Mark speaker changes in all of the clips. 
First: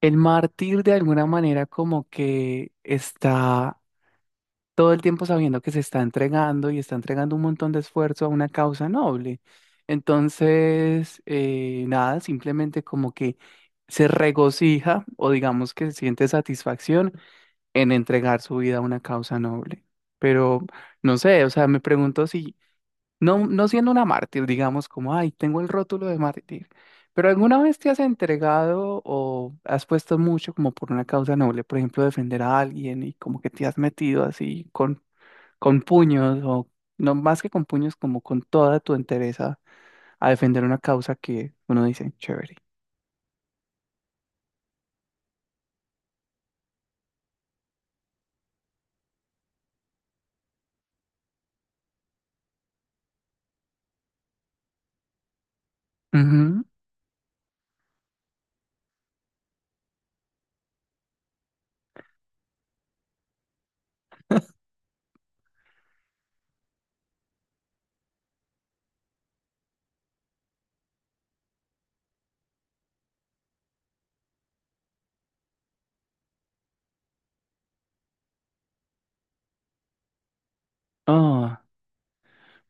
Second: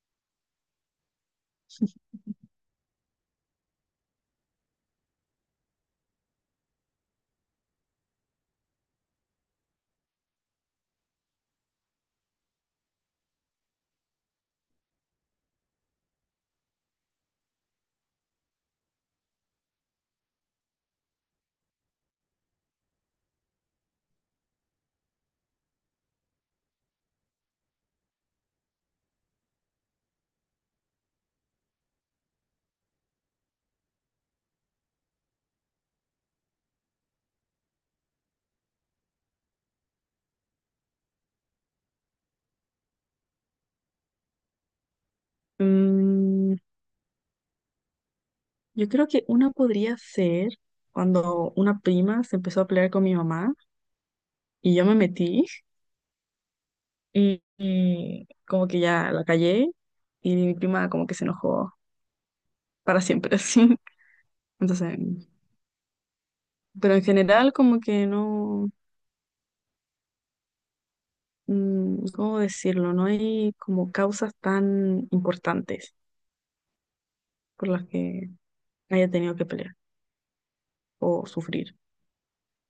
Speaker 1: El mártir de alguna manera como que está todo el tiempo sabiendo que se está entregando y está entregando un montón de esfuerzo a una causa noble. Entonces, nada, simplemente como que se regocija o digamos que siente satisfacción en entregar su vida a una causa noble. Pero no sé, o sea, me pregunto si no siendo una mártir, digamos, como, ay, tengo el rótulo de mártir, pero ¿alguna vez te has entregado o has puesto mucho como por una causa noble, por ejemplo, defender a alguien y como que te has metido así con puños o no más que con puños, como con toda tu entereza a defender una causa que uno dice, chévere?
Speaker 2: Mm, yo creo que una podría ser cuando una prima se empezó a pelear con mi mamá y yo me metí
Speaker 1: Ujú.
Speaker 2: y como que ya la callé y mi prima como que se enojó para siempre así. Entonces, pero en general como que no, mm, ¿cómo decirlo? No hay como causas tan importantes por las que haya tenido que pelear o
Speaker 1: Ah,
Speaker 2: sufrir.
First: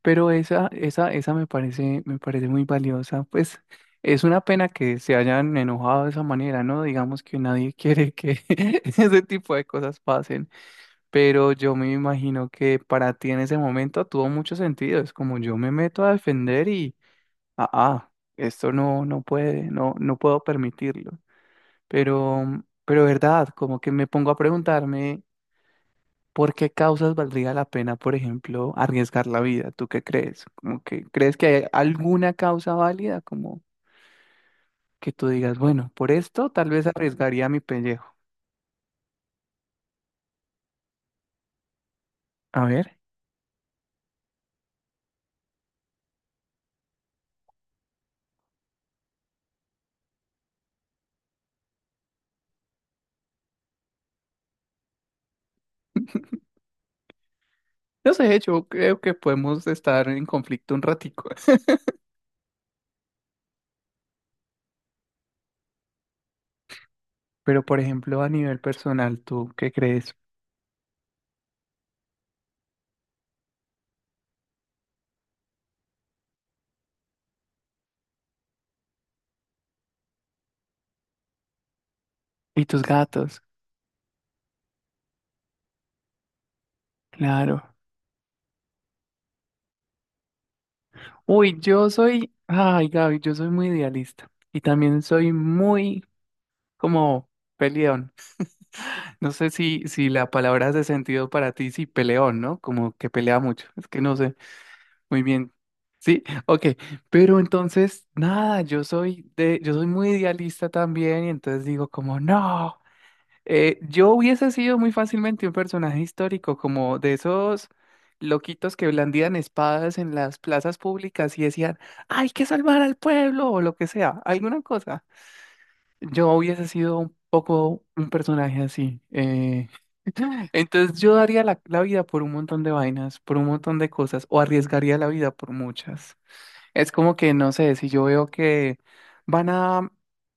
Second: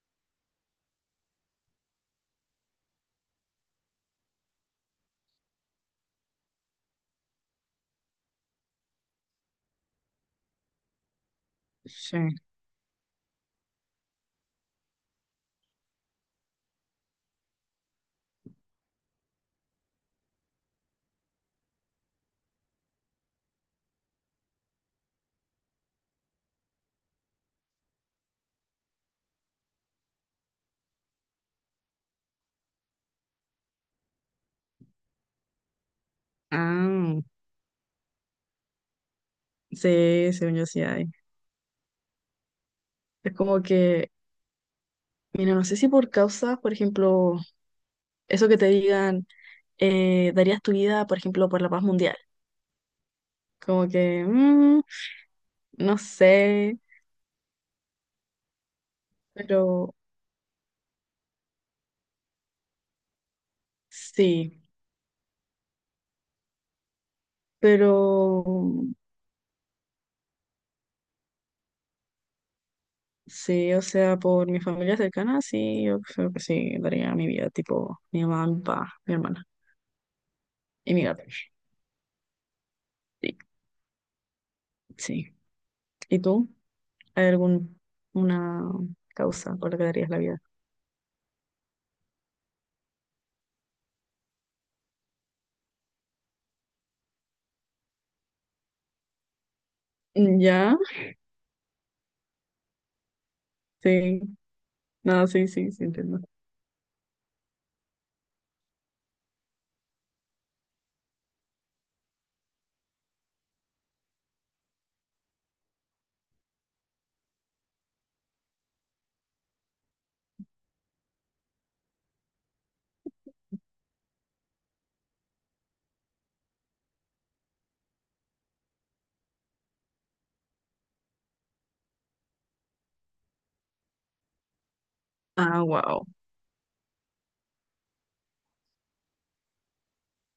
Speaker 1: pero esa me parece muy valiosa. Pues es una pena que se hayan enojado de esa manera, ¿no? Digamos que nadie quiere que ese tipo de cosas pasen. Pero yo me
Speaker 2: Sí.
Speaker 1: imagino que para ti en ese momento tuvo mucho sentido. Es como yo me meto a defender y, ah, ah, esto no, no puede, no, no puedo permitirlo. Pero verdad, como que me pongo a preguntarme. ¿Por qué causas valdría la pena, por ejemplo, arriesgar la vida? ¿Tú qué crees? Como que, ¿crees que hay alguna causa válida? Como que tú digas, bueno, por esto tal vez
Speaker 2: Ah,
Speaker 1: arriesgaría mi pellejo.
Speaker 2: sí, según yo sí hay.
Speaker 1: A ver.
Speaker 2: Es como que mira, no sé si por causas, por ejemplo, eso que te digan, darías tu vida, por ejemplo, por la paz mundial. Como que, mm, no sé,
Speaker 1: No sé, yo creo que podemos
Speaker 2: pero
Speaker 1: estar en conflicto un ratico.
Speaker 2: sí,
Speaker 1: Pero, por
Speaker 2: pero
Speaker 1: ejemplo, a nivel personal, ¿tú qué crees?
Speaker 2: sí, o sea, por mi familia cercana, sí, yo creo que sí, daría mi vida, tipo mi mamá, mi papá, mi hermana y mi gato.
Speaker 1: ¿Y tus
Speaker 2: Sí,
Speaker 1: gatos?
Speaker 2: sí. ¿Y tú? ¿Hay alguna
Speaker 1: Claro.
Speaker 2: causa por la que darías la vida?
Speaker 1: Uy, yo soy, ay, Gaby, yo soy muy idealista. Y también soy muy como peleón. No sé si, si la palabra
Speaker 2: ¿Ya?
Speaker 1: hace sentido para ti, si peleón, ¿no? Como que pelea mucho. Es que no
Speaker 2: Sí,
Speaker 1: sé muy
Speaker 2: no, sí,
Speaker 1: bien.
Speaker 2: sí, sí, entiendo.
Speaker 1: Sí, ok. Pero entonces, nada, yo soy de, yo soy muy idealista también, y entonces digo como, no. Yo hubiese sido muy fácilmente un personaje histórico, como de esos loquitos que blandían espadas en las plazas públicas y decían, hay que salvar al pueblo, o lo que sea, alguna cosa. Yo hubiese sido un poco un personaje así. Entonces yo daría la, la vida por un montón de vainas, por un montón de cosas, o arriesgaría la vida por
Speaker 2: Ah, wow.
Speaker 1: muchas. Es como que, no sé, si yo veo que van a,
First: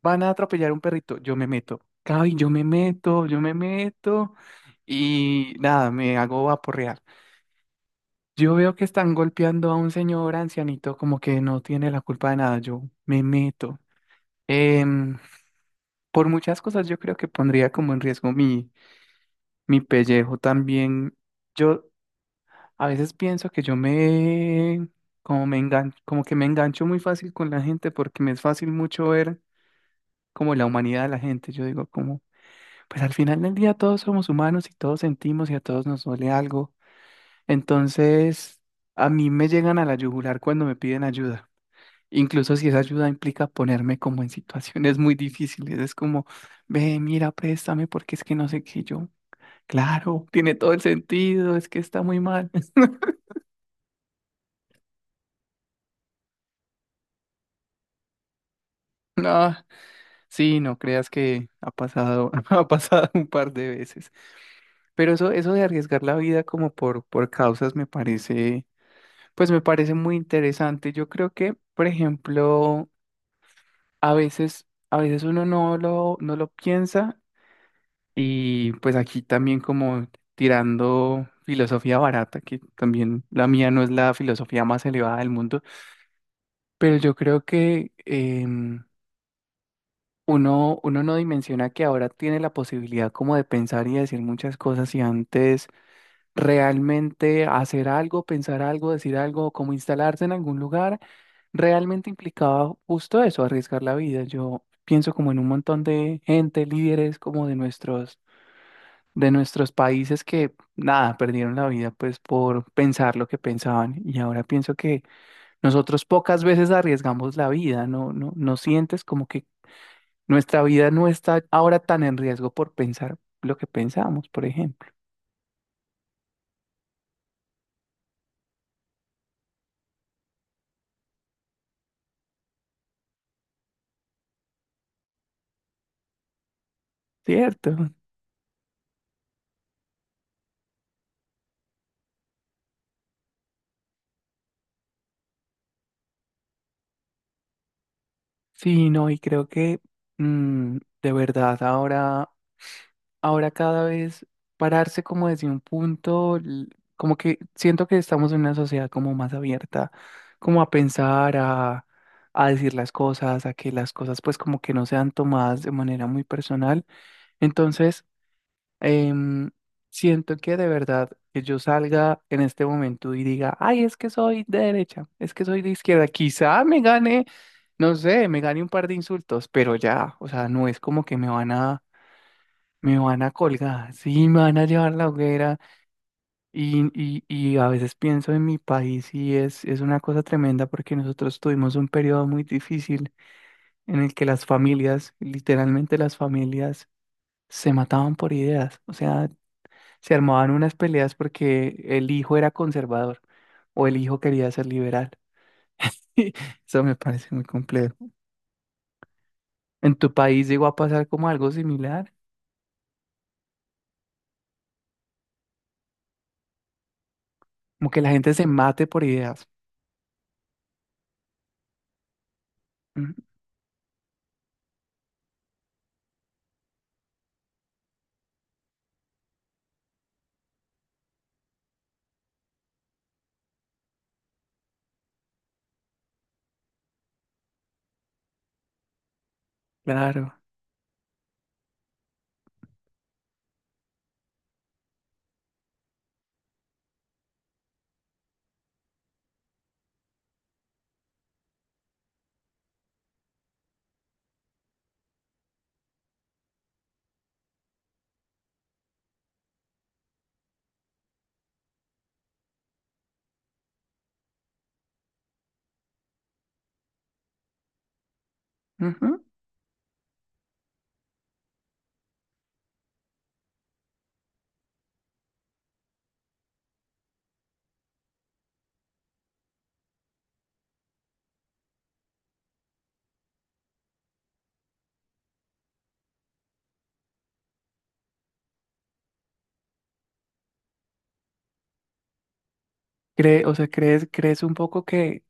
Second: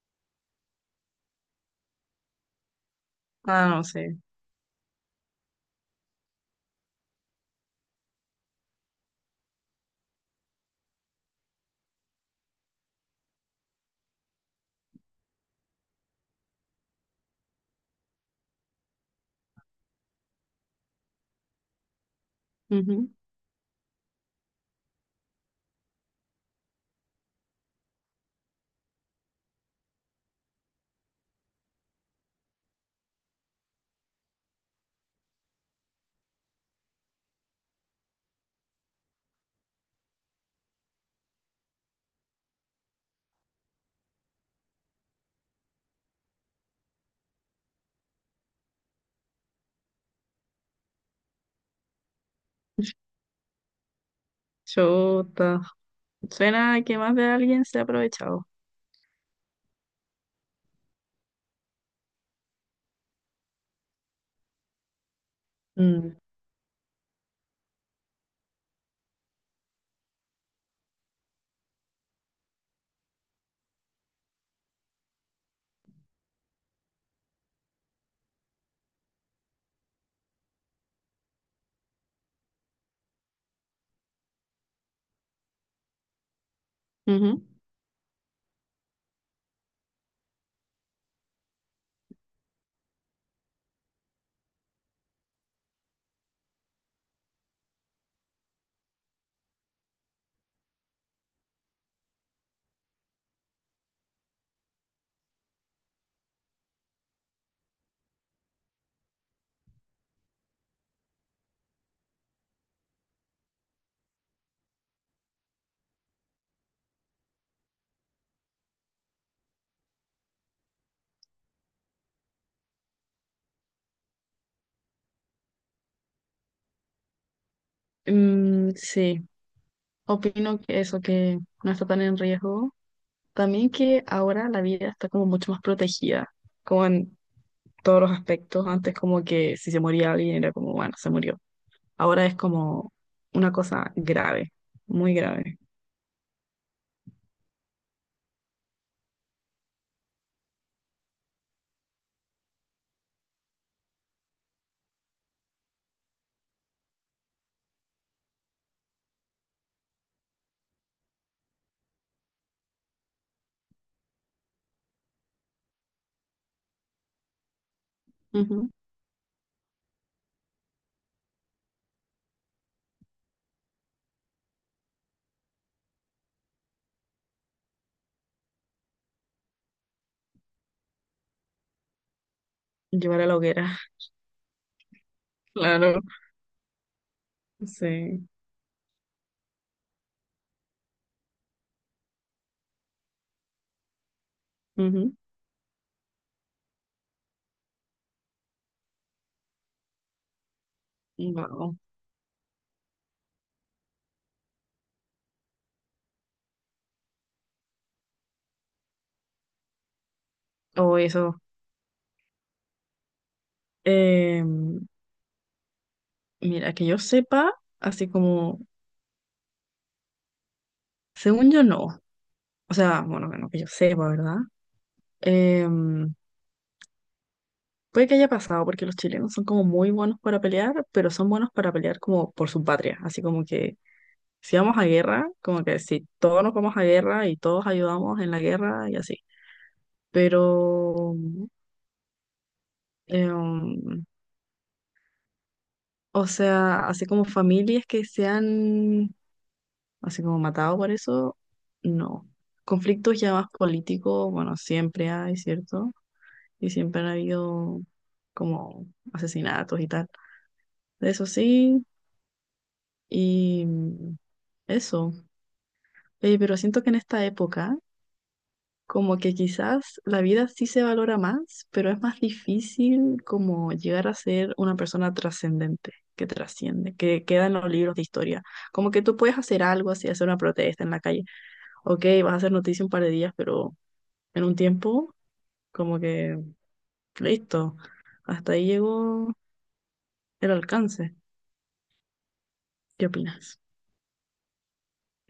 Speaker 1: van a atropellar un perrito, yo me meto. Cabi, yo me
Speaker 2: Ah, no sé.
Speaker 1: meto y nada, me hago vaporrear. Yo veo que están golpeando a un señor ancianito como que no tiene la culpa de nada, yo me meto. Em, por muchas cosas yo creo que pondría como en riesgo mi, mi pellejo también. Yo a
Speaker 2: Ujú.
Speaker 1: veces pienso que yo me como que me engancho muy fácil con la gente porque me es fácil mucho ver como la humanidad de la gente. Yo digo como, pues al final del día todos somos humanos y todos sentimos y a todos nos duele algo. Entonces, a mí me llegan a la yugular cuando me piden ayuda. Incluso si esa ayuda implica ponerme como en situaciones muy difíciles, es como, ve, mira, préstame porque es que no sé qué yo. Claro, tiene todo el sentido, es que está muy mal.
Speaker 2: Chuta. Suena que más de alguien se ha aprovechado.
Speaker 1: No, sí, no creas que ha pasado, ha pasado un par de veces. Pero eso de arriesgar la
Speaker 2: Mm.
Speaker 1: vida como por causas me parece, pues me parece muy interesante. Yo creo que, por ejemplo, a veces uno no lo, no lo piensa y pues aquí también como tirando filosofía barata, que también la mía no es la filosofía más elevada del mundo, pero yo
Speaker 2: Ujú.
Speaker 1: creo que uno, uno no dimensiona que ahora tiene la posibilidad como de pensar y decir muchas cosas y antes realmente hacer algo, pensar algo, decir algo, como instalarse en algún lugar, realmente implicaba justo eso, arriesgar la vida. Yo pienso como en un montón de gente, líderes como de nuestros países que nada, perdieron la vida pues por pensar lo que pensaban y ahora pienso que nosotros pocas veces arriesgamos la vida, ¿no? ¿No, no sientes como que nuestra vida no está ahora tan en riesgo por pensar lo que pensamos, por ejemplo?
Speaker 2: Mm, sí, opino que eso, que no está tan en riesgo. También que ahora la vida está como mucho más protegida, como en
Speaker 1: ¿Cierto?
Speaker 2: todos los aspectos. Antes como que si se moría alguien era como, bueno, se murió. Ahora es como una cosa grave, muy grave.
Speaker 1: Sí, no, y creo que de verdad ahora, ahora cada vez pararse como desde un punto, como que siento que estamos en una sociedad como más abierta, como a pensar, a decir las cosas, a que las cosas pues como que no sean tomadas de manera muy personal. Entonces,
Speaker 2: Ujú.
Speaker 1: em, siento que de verdad que yo salga en este momento y diga, ay, es que soy de derecha, es que soy de izquierda, quizá me gane, no sé, me gane un par de insultos, pero ya, o sea, no es como que me
Speaker 2: Llevar
Speaker 1: van
Speaker 2: a
Speaker 1: a
Speaker 2: la hoguera,
Speaker 1: colgar, sí, me van a llevar la hoguera
Speaker 2: claro.
Speaker 1: y a veces
Speaker 2: Sí.
Speaker 1: pienso en mi país y es una cosa tremenda porque nosotros tuvimos un periodo muy difícil en el que las familias,
Speaker 2: Ujú.
Speaker 1: literalmente las familias, se mataban por ideas, o sea, se armaban unas peleas
Speaker 2: Wow.
Speaker 1: porque el hijo era conservador o el hijo quería ser liberal. Eso me parece muy complejo. ¿En tu país llegó a
Speaker 2: O
Speaker 1: pasar
Speaker 2: eso.
Speaker 1: como algo similar?
Speaker 2: Em, Mira, que yo sepa,
Speaker 1: Como que
Speaker 2: así
Speaker 1: la gente se
Speaker 2: como,
Speaker 1: mate por ideas.
Speaker 2: según yo no. O sea,
Speaker 1: Ujú,
Speaker 2: bueno, bueno, que yo sepa, ¿verdad? Em, puede que haya pasado porque los chilenos son como muy buenos para pelear, pero son buenos para pelear como por su patria. Así como que si vamos a guerra, como que si todos nos vamos a guerra y todos ayudamos en la guerra y así.
Speaker 1: claro.
Speaker 2: Pero, em, o sea, así como familias que se han, así como matado por eso, no. Conflictos ya más políticos, bueno, siempre hay, ¿cierto? Y siempre han habido como asesinatos y tal. Eso sí, y eso. Pero siento que en esta época, como
Speaker 1: Ujú.
Speaker 2: que quizás la vida sí se valora más, pero es más difícil como llegar a ser una persona trascendente, que trasciende, que queda en los libros de historia. Como que tú puedes hacer algo así, hacer una protesta en la calle. Ok, vas a hacer noticia un par de días, pero en un tiempo, como que listo, hasta ahí llegó el alcance. ¿Qué
Speaker 1: Cree, o
Speaker 2: opinas?
Speaker 1: sea, ¿crees, crees un poco que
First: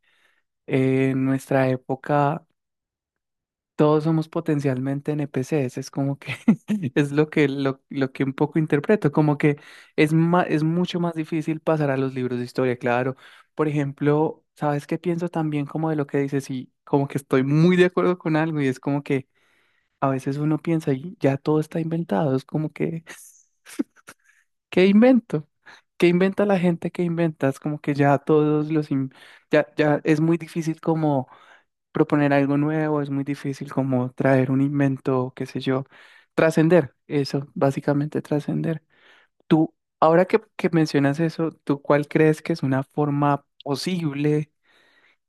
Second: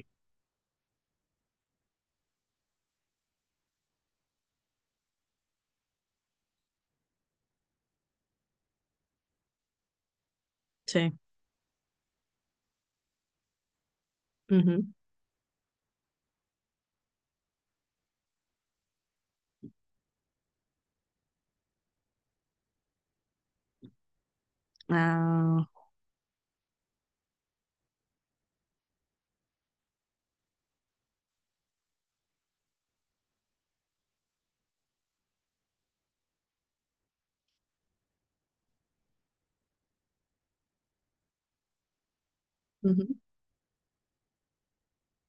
Speaker 1: en nuestra época todos somos potencialmente NPCs, es como que es lo que un poco interpreto, como que es, es mucho más
Speaker 2: Sí.
Speaker 1: difícil pasar a los libros de historia, claro. Por ejemplo,
Speaker 2: Ujú.
Speaker 1: ¿sabes qué pienso también como de lo que dices? Y como que estoy muy de acuerdo con algo y es como que a veces uno piensa y ya todo está inventado, es como que, ¿qué invento?
Speaker 2: Ah,
Speaker 1: ¿Qué inventa la gente que inventa? Es como que ya todos los, ya, ya es muy difícil como proponer algo nuevo, es muy difícil como traer un invento, qué sé yo, trascender, eso, básicamente trascender. Tú, ahora que mencionas eso, ¿tú cuál crees que es una
Speaker 2: ujú.
Speaker 1: forma posible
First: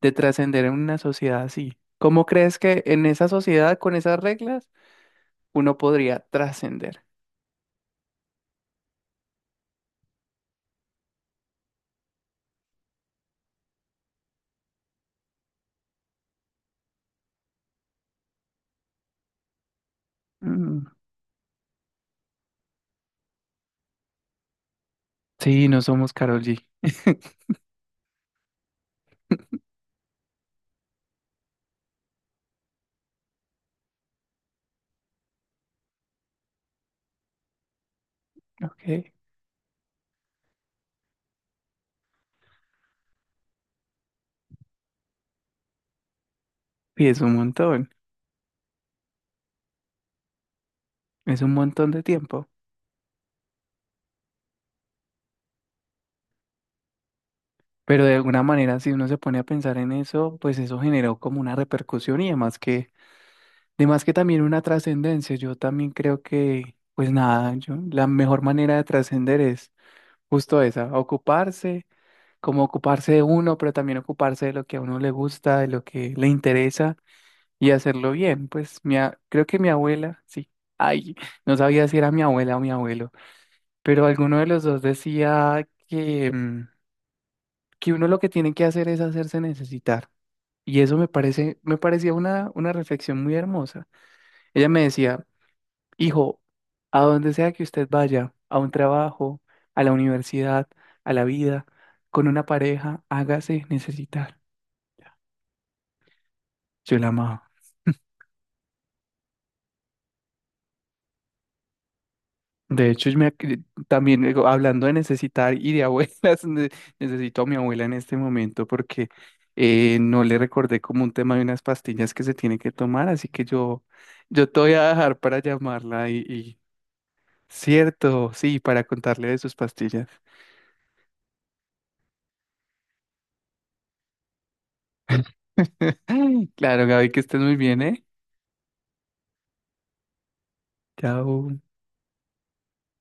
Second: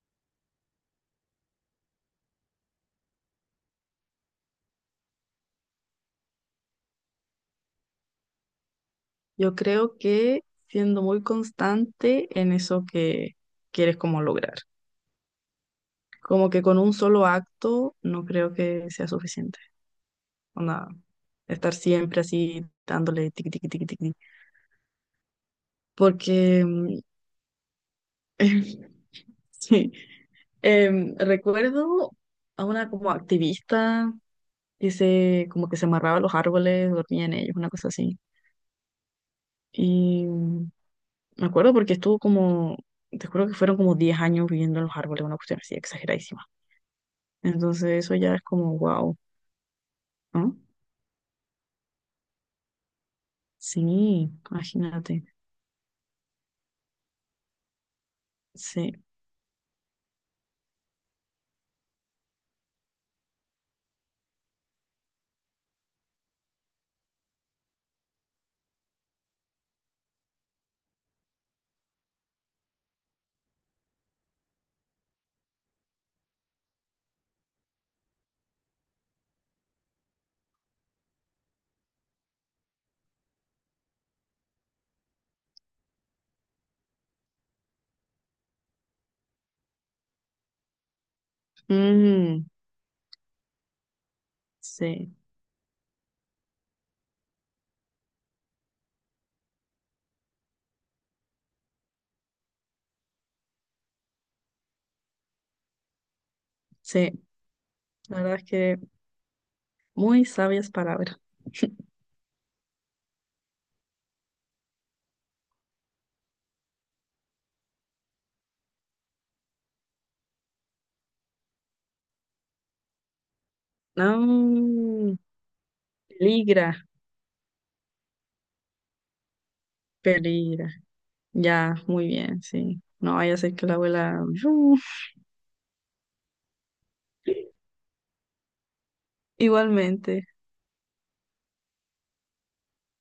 Speaker 1: de trascender en una sociedad así? ¿Cómo crees que en esa sociedad, con esas reglas, uno podría trascender?
Speaker 2: Yo creo que siendo muy constante en eso que quieres como lograr. Como que con un solo acto no creo que sea suficiente.
Speaker 1: Mm,
Speaker 2: Onda, estar siempre así dándole tiqui, tiqui, tiqui, tiqui.
Speaker 1: sí, no somos Karol G.
Speaker 2: Porque, mm, sí. Recuerdo a una como activista que se, como que se amarraba a los árboles, dormía en ellos, una cosa así.
Speaker 1: Ok.
Speaker 2: Y me acuerdo porque estuvo como, te juro que fueron como 10 años viviendo en los árboles, una cuestión así exageradísima.
Speaker 1: Y
Speaker 2: Entonces eso ya es como, wow, ¿no?
Speaker 1: es un montón de tiempo.
Speaker 2: Sí, imagínate.
Speaker 1: Pero de alguna manera, si
Speaker 2: Sí.
Speaker 1: uno se pone a pensar en eso, pues eso generó como una repercusión y además que también una trascendencia. Yo también creo que, pues nada, yo, la mejor manera de trascender es justo esa, ocuparse, como ocuparse de uno, pero también ocuparse de lo que a uno le gusta, de lo que le interesa y hacerlo bien. Pues mi, creo que mi abuela, sí, ay, no sabía si era mi abuela o mi abuelo, pero alguno de los dos decía que, que uno lo que tiene que hacer es hacerse necesitar. Y eso me parece, me parecía
Speaker 2: Mm,
Speaker 1: una reflexión muy hermosa. Ella me
Speaker 2: sí,
Speaker 1: decía, hijo, a donde sea que usted vaya, a un trabajo, a la universidad, a la vida, con una pareja, hágase necesitar. Yo la
Speaker 2: sí.
Speaker 1: amaba.
Speaker 2: La verdad es que muy sabias palabras.
Speaker 1: De hecho, yo me, también digo, hablando de necesitar y de abuelas, necesito a mi abuela en este momento porque no le recordé como un tema de unas pastillas que se tiene que tomar, así que yo te voy a
Speaker 2: No,
Speaker 1: dejar para llamarla.
Speaker 2: peligra,
Speaker 1: Cierto, sí, para contarle de sus pastillas.
Speaker 2: peligra. Ya, muy bien, sí. No vaya a ser que la abuela...
Speaker 1: Claro, Gaby, que estés muy bien, ¿eh?
Speaker 2: Igualmente.
Speaker 1: Chao.